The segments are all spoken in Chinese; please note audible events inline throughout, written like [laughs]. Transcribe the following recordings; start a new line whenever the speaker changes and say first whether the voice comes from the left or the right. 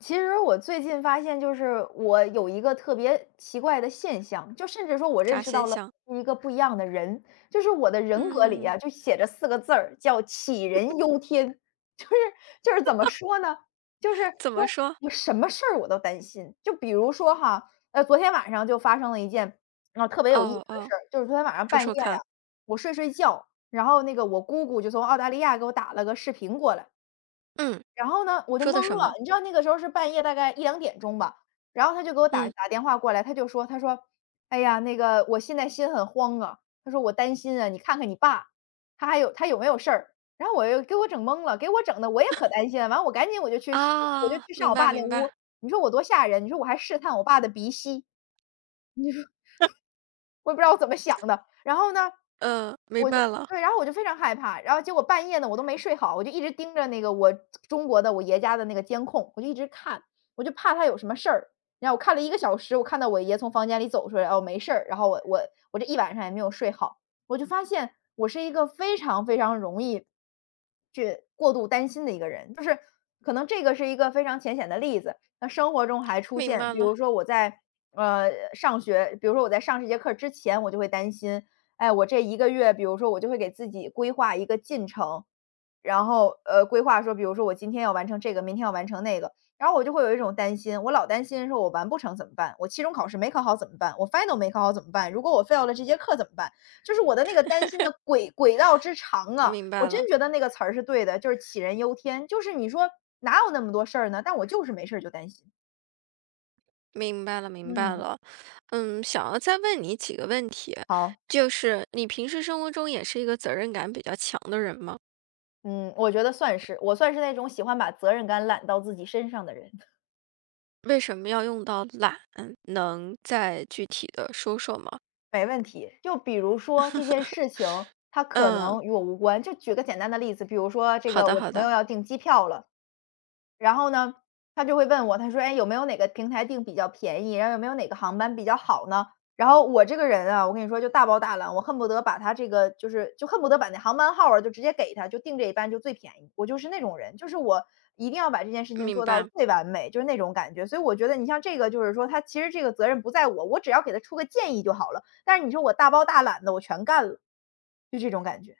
left: 其实我最近发现就是，我有一个特别奇怪的现象，就甚至说我认
right: 啥
left: 识
right: 现
left: 到了
right: 象？
left: 我是一个不一样的人。就是我的人格里
right: 嗯。
left: 呀，就写着4个字儿，叫“杞
right: [laughs]
left: 人忧天”。就是就是怎么
right: [laughs]
left: 说呢，就是，
right: 怎
left: 说，
right: 么说？
left: 我什么事儿我都担心，就比如说哈，呃，昨天晚上就发生了一件，呃，特别有意思
right: 哦
left: 的
right: 哦，
left: 事儿，就是昨天晚上
right: 说
left: 半夜
right: 说
left: 啊，
right: 看。
left: 我睡睡觉，然后那个我姑姑就从澳大利亚给我打了个视频过来。
right: 嗯，
left: 然后呢，我就
right: 说的
left: 蒙
right: 什
left: 了，
right: 么？
left: 你知道那个时候是半夜大概1:00-2:00吧，然后她就给我打
right: 嗯。
left: 打电话过来，她就说她说：“哎呀，那个我现在心很慌啊“，她说：”我担心啊，你看看你爸，他还有他有没有事儿？“然后，我又给我整懵了，给我整得我也可
right: [laughs]
left: 担心了，完了我赶紧我就去上我就
right: 哦，
left: 去上
right: 明
left: 我
right: 白
left: 爸那
right: 明
left: 屋，
right: 白。
left: 你说我多吓人，你说我还试探我爸的鼻息。你说 [chuckles]
right: [laughs]
left: 我也不知道我怎么想的。然后呢，
right: 呃，明
left: 我就
right: 白了。
left: 对，然后我就非常害怕，然后结果半夜呢，我都没睡好，我就一直盯着那个我中国的我爷家的那个监控，我就一直看，我就怕他有什么事儿。然后我看了1个小时，我看到我爷从房间里走出来，哦，没事儿，然后我我我这一晚上也没有睡好。我就发现，我是一个非常非常容易去过度担心的一个人。就是，可能这个是一个非常浅显的例子，那生活中还出
right: 明
left: 现
right: 白
left: 比
right: 了。
left: 如说我在，呃，上学比如说我在上这节课之前，我就会担心，哎，我这1个月比如说我就会给自己规划一个进程，然后，呃，规划说比如说我今天要完成这个，明天要完成那个。然后我就会有一种担心，我老担心说我完不成怎么办？我期中考试没考好怎么办？我 final 没考好怎么办？如果我 fail 了这节课怎么办？就是我的那个担心
right: [laughs]
left: 的轨轨道之长啊，
right: 明
left: 我
right: 白
left: 真
right: 了。
left: 觉得那个词儿是对的，就是“杞人忧天”，就是你说，哪有那么多事儿呢，但我就是没事儿就担心。
right: 明白了明白
left: 嗯。
right: 了。嗯，想要再问你几个问题，
left: 好。
right: 就是，你平时生活中也是一个责任感比较强的人吗？
left: 嗯，我觉得算是，我算是那种喜欢把责任感揽到自己身上的人。[chuckles]
right: 为什么要用到“懒”，能再具体地说说吗？
left: 没问题。就比如说这件事情，
right: [laughs]
left: 它可
right: 嗯。
left: 能与我无关，就举个简单的例子，比如说这
right: 好
left: 个
right: 的
left: 我
right: 好
left: 朋
right: 的。
left: 友要订机票了。然后呢，他就会问我，他说：“哎，有没有哪个平台定比较便宜，然后有没有哪个航班比较好呢？”然后我这个人啊，我跟你说就大包大揽，我恨不得把它这个，就是，就恨不得把那航班号儿啊，就直接给他，就定这一班就最便宜，我就是那种人，就是我一定要把这件事情
right: 明
left: 做到
right: 白。
left: 最完美，就是那种感觉。所以我觉得你像这个就是说，它其实这个责任不在我，我只要给他出个建议就好了，但是你说我大包大揽地我全干了。就这种感觉。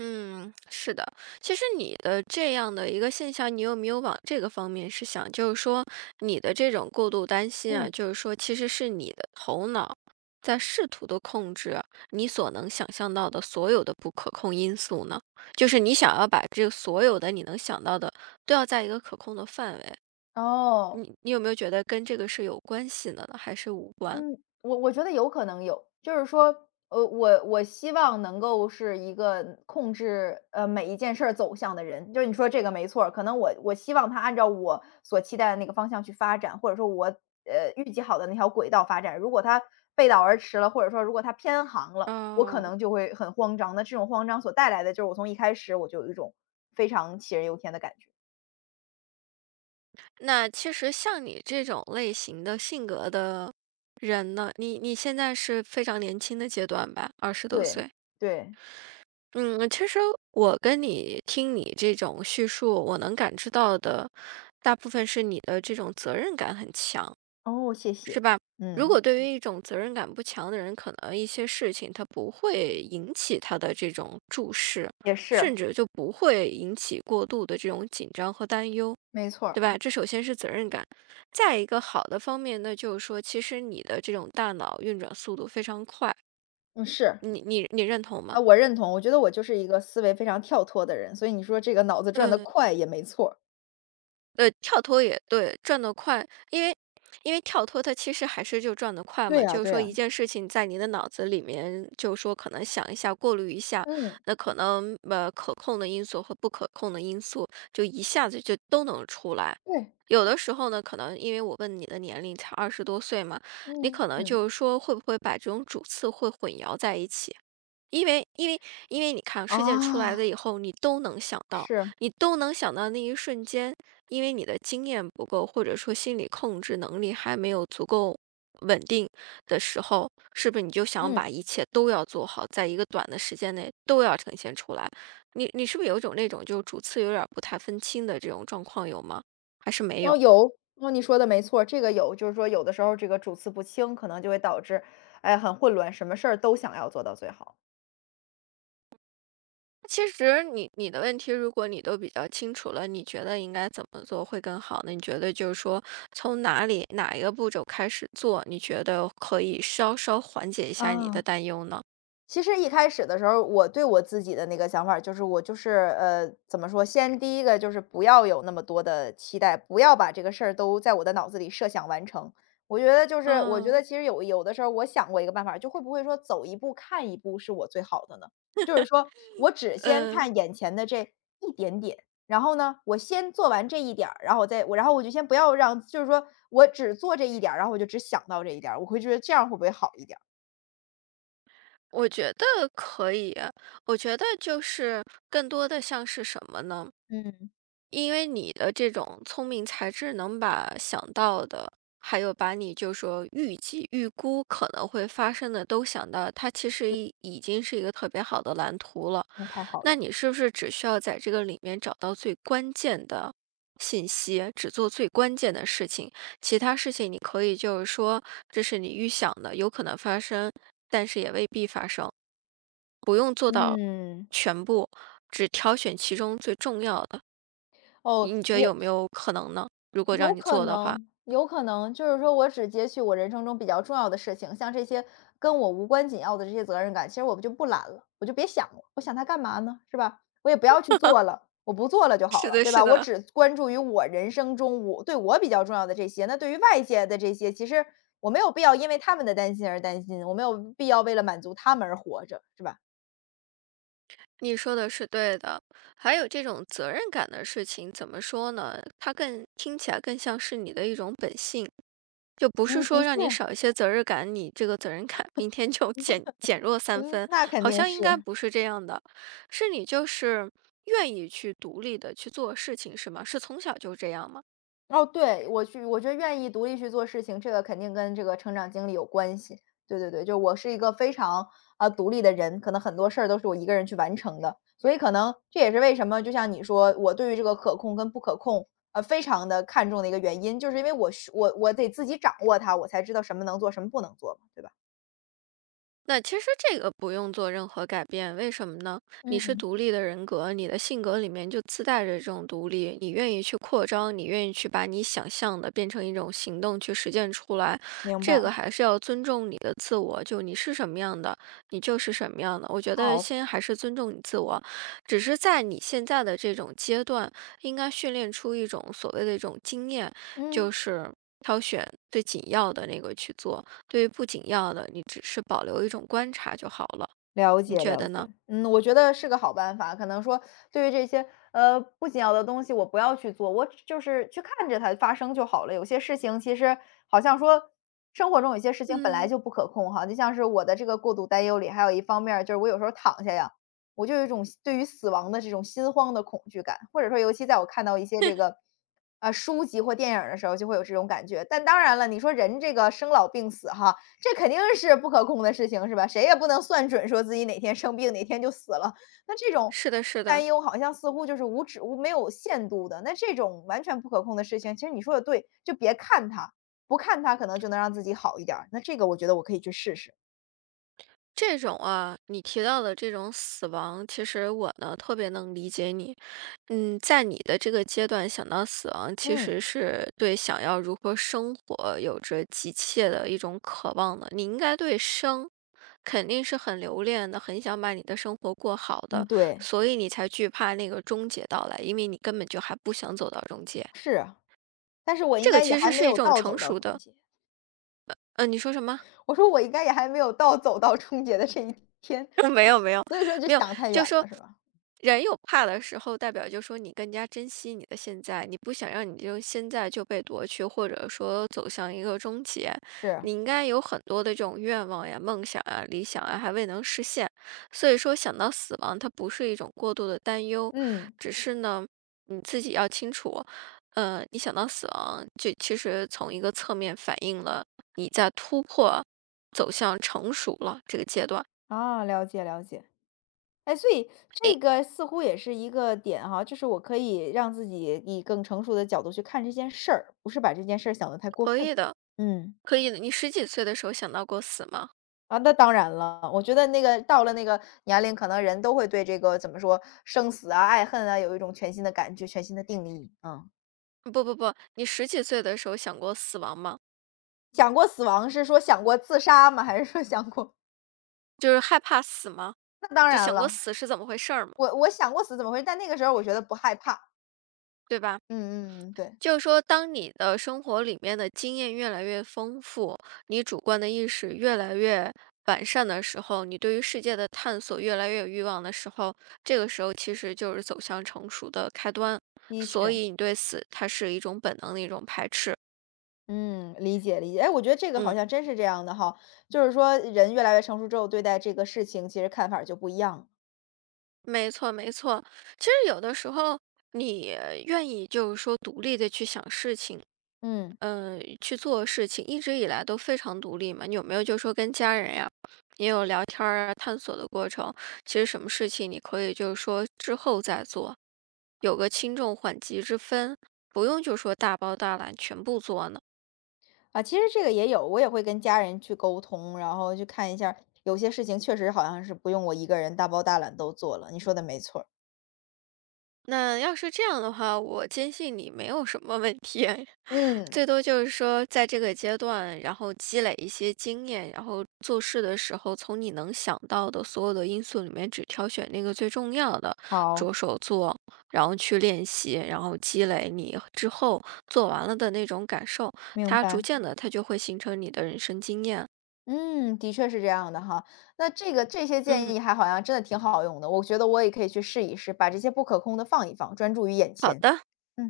right: 嗯，是的。其实你的这样的一个现象，你有没有往这个方面去想，就是说，你的这种过度担心啊，
left: 嗯。
right: 就是说其实是你的头脑，在试图地控制，你所能想象到的所有的不可控因素呢？就是你想要把这所有的你能想到的，都要在一个可控的范围。
left: 哦。
right: 你你有没有觉得，跟这个是有关系的呢，还是无关。
left: 嗯，我我觉得有可能有，就是说，呃，我我希望能够是一个控制，呃，每一件事儿走向的人，就是你说这个没错儿。可能我我希望它按照我所期待的那个方向去发展。或者说我呃，预计好的那条轨道发展，如果它背道而驰了，或者说如果它偏航了，我可
right: 哦。
left: 能就会很慌张，那这种慌张所带来的就是，我从一开始，我就有一种非常杞人忧天的感觉。
right: 那其实像你这种类型的性格的人呢你你现在是非常年轻的阶段吧，20多
left: 对
right: 岁？
left: 对。
right: 嗯，其实我跟你听你这种叙述，我能感知到的，大部分是你的这种责任感很强，是吧？
left: 哦，谢谢，
right: 如
left: 嗯。
right: 果对于一种责任感不强的人，可能一些事情它不会引起他的这种注视，
left: 也
right: 甚
left: 是。
right: 至就不会引起过度的这种紧张和担忧，
left: 没错
right: 对
left: 儿。
right: 吧？这首先是责任感。再一个好的方面，那就是说，其实你的这种大脑运转速度非常快。
left: 嗯，是。
right: 你你你认同
left: 啊，
right: 吗？
left: 我认同，我觉得我就是一个思维非常跳脱的人，所以你说这个脑子转得
right: 嗯。
left: 快也没错儿。
right: 呃，跳脱也对，转得快。因为因为跳脱它其实还是就转得快
left: 对
right: 嘛，
left: 啊
right: 就是
left: 对
right: 说一
left: 啊。
right: 件事情在你的脑子里面，就说可能想一下，过滤一下，
left: 嗯。
right: 那可能，呃，可控的因素和不可控的因素，就一下子就都能出来。
left: 对。
right: 有的时候呢，可能因为我问你的年龄才20多岁嘛，你可
left: 嗯
right: 能
left: 嗯。
right: 就是说会不会把这种主次会混淆在一起。因为因为因为你看事件出来了
left: 哦。
right: 以后，你都能想到
left: 是。
right: 你都能想到那一瞬间，因为你的经验不够，或者说心理控制能力还没有足够稳定的时候，是不是你就想把
left: 嗯。
right: 一切都要做好，在一个短的时间内都要呈现出来，你你是不是有一种那种就主次有点儿不太分清的这种状况，有吗？还是没有？
left: 哦，有，哦，你说的没错儿。这个有，就是说有的时候儿这个主次不清，可能就会导致，哎，很混乱，什么事儿都想要做到最好。
right: 其实，你你的问题如果你都比较清楚了，你觉得应该怎么做会更好呢？你觉得就是说，从哪里哪一个步骤开始做，你觉得可以稍稍缓解一下你的
left: 啊。
right: 担忧呢？
left: 其实一开始的时候儿，我对我自己的那个想法儿就是我就是，呃，怎么说，先第一个就是不要有那么多的期待，不要把这个事儿都在我的脑子里设想完成。我觉得就是我觉得
right: 嗯。
left: 其实有有的时候儿我想过一个办法，就会不会说，走一步看一步是我最好的呢？
right: [laughs]
left: 就是说，我只先
right: 嗯。
left: 看眼前的这一点点，然后呢，我先做完这一点儿，然后再然后我就先不要让就是说我只做这一点儿，然后我就只想到这一点儿，我会觉得这样会不会好一点儿？
right: 我觉得可以呀，我觉得就是更多的像是什么呢？
left: 嗯。
right: 因为你的这种聪明才智能把想到的，还有把你就说预计预估可能会发生的都想到，它其实
left: 对。
right: 已已经是一个特别好的蓝图了。
left: 那太好了。
right: 那你是不是只需要在这个里面找到最关键的信息，只做最关键的事情，其他事情你可以就是说，这是你预想的，有可能发生但是也未必发生。不用做到
left: 嗯。
right: 全部，只挑选其中最重要的。
left: 哦，
right: 以你觉得
left: 也
right: 有没有可能呢？如
left: 嗯，
right: 果
left: 有
right: 让你
left: 可
right: 做的话。
left: 能有可能，就是说，我只截取我人生中比较重要的事情，像这些跟我无关紧要的这些责任感，其实我就不揽了，我就别想了，我想它干嘛呢，是吧？我也不要去
right: [laughs]
left: 做了，我不做了就好
right: 是
left: 了，
right: 的
left: 对
right: 是
left: 吧？我
right: 的。
left: 只关注于我人生中我对我比较重要的这些，那对于外界的这些，其实我没有必要因为他们的担心而担心，我没有必要为了满足他们而活着，是吧？
right: 你说的是对的，还有这种责任感的事情，怎么说呢？它更听起来更像是你的一种本性，就不是
left: 嗯，的
right: 说让你
left: 确，
right: 少一些责任感，你这个责任感明天就减减弱
left: [laughs]
right: 三
left: 嗯，
right: 分，
left: 那肯
right: 好
left: 定
right: 像应该
left: 是。
right: 不是这样的，是你就是，愿意去独立地去做事情是吗？是从小就这样吗？
left: 哦，对，我去我就愿意独立去做事情，这个肯定跟这个成长经历有关系。对对对，就我是一个非常，呃，独立的人，可能很多事儿都是我一个人去完成的，所以可能，这也是为什么，就像你说，我对于这个可控跟不可控，呃，非常地看重的一个原因，就是因为我是我我得自己掌握它，我才知道什么能做什么不能做，对吧？
right: 那其实这个不用做任何改变，为什么呢？你是
left: 嗯。
right: 独立的人格，你的性格里面就自带着这种独立。你愿意去扩张，你愿意去把你想象的变成一种行动去实践出来。
left: 明白。
right: 这个还是要尊重你的自我，就你是什么样的，你就是什么样的。我觉得
left: 好。
right: 先还是尊重你自我。只是在你现在的这种阶段，应该训练出一种所谓的一种经验。
left: 嗯。
right: 就是挑选最紧要的那个去做，对于不紧要的，你只是保留一种观察就好了，
left: 了
right: 你
left: 解
right: 觉
left: 了
right: 得呢？
left: 解，嗯。我觉得是个好办法，可能说，对于这些，呃，不紧要的东西我不要去做，我就是去看着它发生就好了。有些事情其实好像说，生活中有些事情本来
right: 嗯。
left: 就不可控哈，就像是我的这个过度担忧里还有一方面儿，就是我有时候躺下呀，我就有一种死对于死亡的这种心慌的恐惧感，或者说尤其在我看到一些这
right: [laughs]
left: 个，呃，书籍或电影儿的时候，就会有这种感觉。但当然了，你说人这个生老病死哈，这肯定是不可控的事情是吧？谁也不能算准说自己哪天生病哪天就死了。那这种
right: 是的是的。
left: 担忧好像似乎就是无止无没有限度的。那这种完全不可控的事情，其实你说得对，就别看它，不看它可能就能让自己好一点儿，那这个我觉得我可以去试试。
right: 这种啊你提到的这种死亡，其实我呢，特别能理解你。嗯，在你的这个阶段想到死亡，其
left: 嗯。
right: 实是对想要如何生活有着急切的一种渴望的。你应该对生，肯定是很留恋的，很想把你的生活过好
left: 嗯
right: 的。
left: 对。
right: 所以你才惧怕那个终结到来，因为你根本就还不想走到终结。
left: 是啊，但是我应
right: 这个
left: 该也
right: 其
left: 还
right: 实
left: 没
right: 是一
left: 有
right: 种
left: 到
right: 成
left: 走到
right: 熟
left: 终
right: 的
left: 结。
right: 呃呃，你说什么？
left: 我说我应该也还没有到走到终结的这一天，
right: 没有没有。
left: 所以说就
right: 没有，
left: 想太远
right: 就说，
left: 了是吧？
right: 人有怕的时候，代表就说你更加珍惜你的现在。你不想让你这个现在就被夺去，或者说走向一个终结。
left: 是。
right: 你应该有很多的这种愿望呀，梦想啊，理想啊，还未能实现。所以说想到死亡，它不是一种过度的担忧，
left: 嗯。
right: 只是呢，你自己要清楚，呃，你想到死亡，就其实从一个侧面反映了你在突破走向成熟了这个阶段。
left: 啊，了解了解。哎，所以，
right: 哎
left: 这个似乎也是一个点哈，就是我可以让自己以更成熟的角度去看这件事儿，不是把这件事儿想得太过
right: 可
left: 分，
right: 以的
left: 嗯。
right: 可以的，你十几岁的时候想到过死吗？
left: 啊，那当然了，我觉得那个到了那个年龄，可能人都会对这个，怎么说？生死啊，爱恨啊，有一种全新的感觉全新的定义，嗯。
right: 不不不，你十几岁的时候想过死亡吗？
left: 想过死亡是说想过自杀吗？还是说想过
right: 就是害怕死吗？
left: 那当
right: 就
left: 然
right: 想过
left: 了。
right: 死是怎么回事儿吗？
left: 我我想过死怎么回但那个时候儿我觉得不害怕。
right: 对吧？
left: 嗯嗯嗯，对。
right: 就说当你的生活里面的经验越来越丰富，你主观的意识越来越完善的时候，你对于世界的探索越来越有欲望的时候，这个时候其实就是走向成熟的开端。
left: 的
right: 所
left: 确。
right: 以你对死，它是一种本能的一种排斥。
left: 嗯，理解理解。哎，我觉得这个好
right: 嗯。
left: 像真是这样的哈，就是说人越来越成熟之后，对待这个事情其实看法儿就不一样。
right: 没错没错。其实有的时候，你，愿意就是说独立地去想事情
left: 嗯。
right: 呃，去做事情，一直以来都非常独立嘛。你有没有就说跟家人呀，也有聊天儿啊，探索的过程？其实什么事情你可以就是说之后再做，有个轻重缓急之分，不用就说大包大揽全部做呢？
left: 啊，其实这个也有，我也会跟家人去沟通，然后去看一下儿有些事情确实好像是不用我一个人大包大揽都做了，你说的没错儿。
right: 那，要是这样的话，我坚信你没有什么问题。[chuckles]
left: 嗯。
right: 最多就是说在这个阶段，然后积累一些经验，然后做事的时候，从你能想到的所有的因素里面，只挑选那个最重要的，
left: 好。
right: 着手做。然后去练习，然后积累你之后，做完了的那种感受，
left: 明
right: 它逐
left: 白。
right: 渐地它就会形成你的人生经验。
left: 嗯，的确是这样的哈。那这个这些建
right: 嗯。
left: 议还好像真的挺好用的。我觉得我也可以去试一试，把这些不可控的放一放，专注于眼
right: 好
left: 前。
right: 的。
left: 嗯。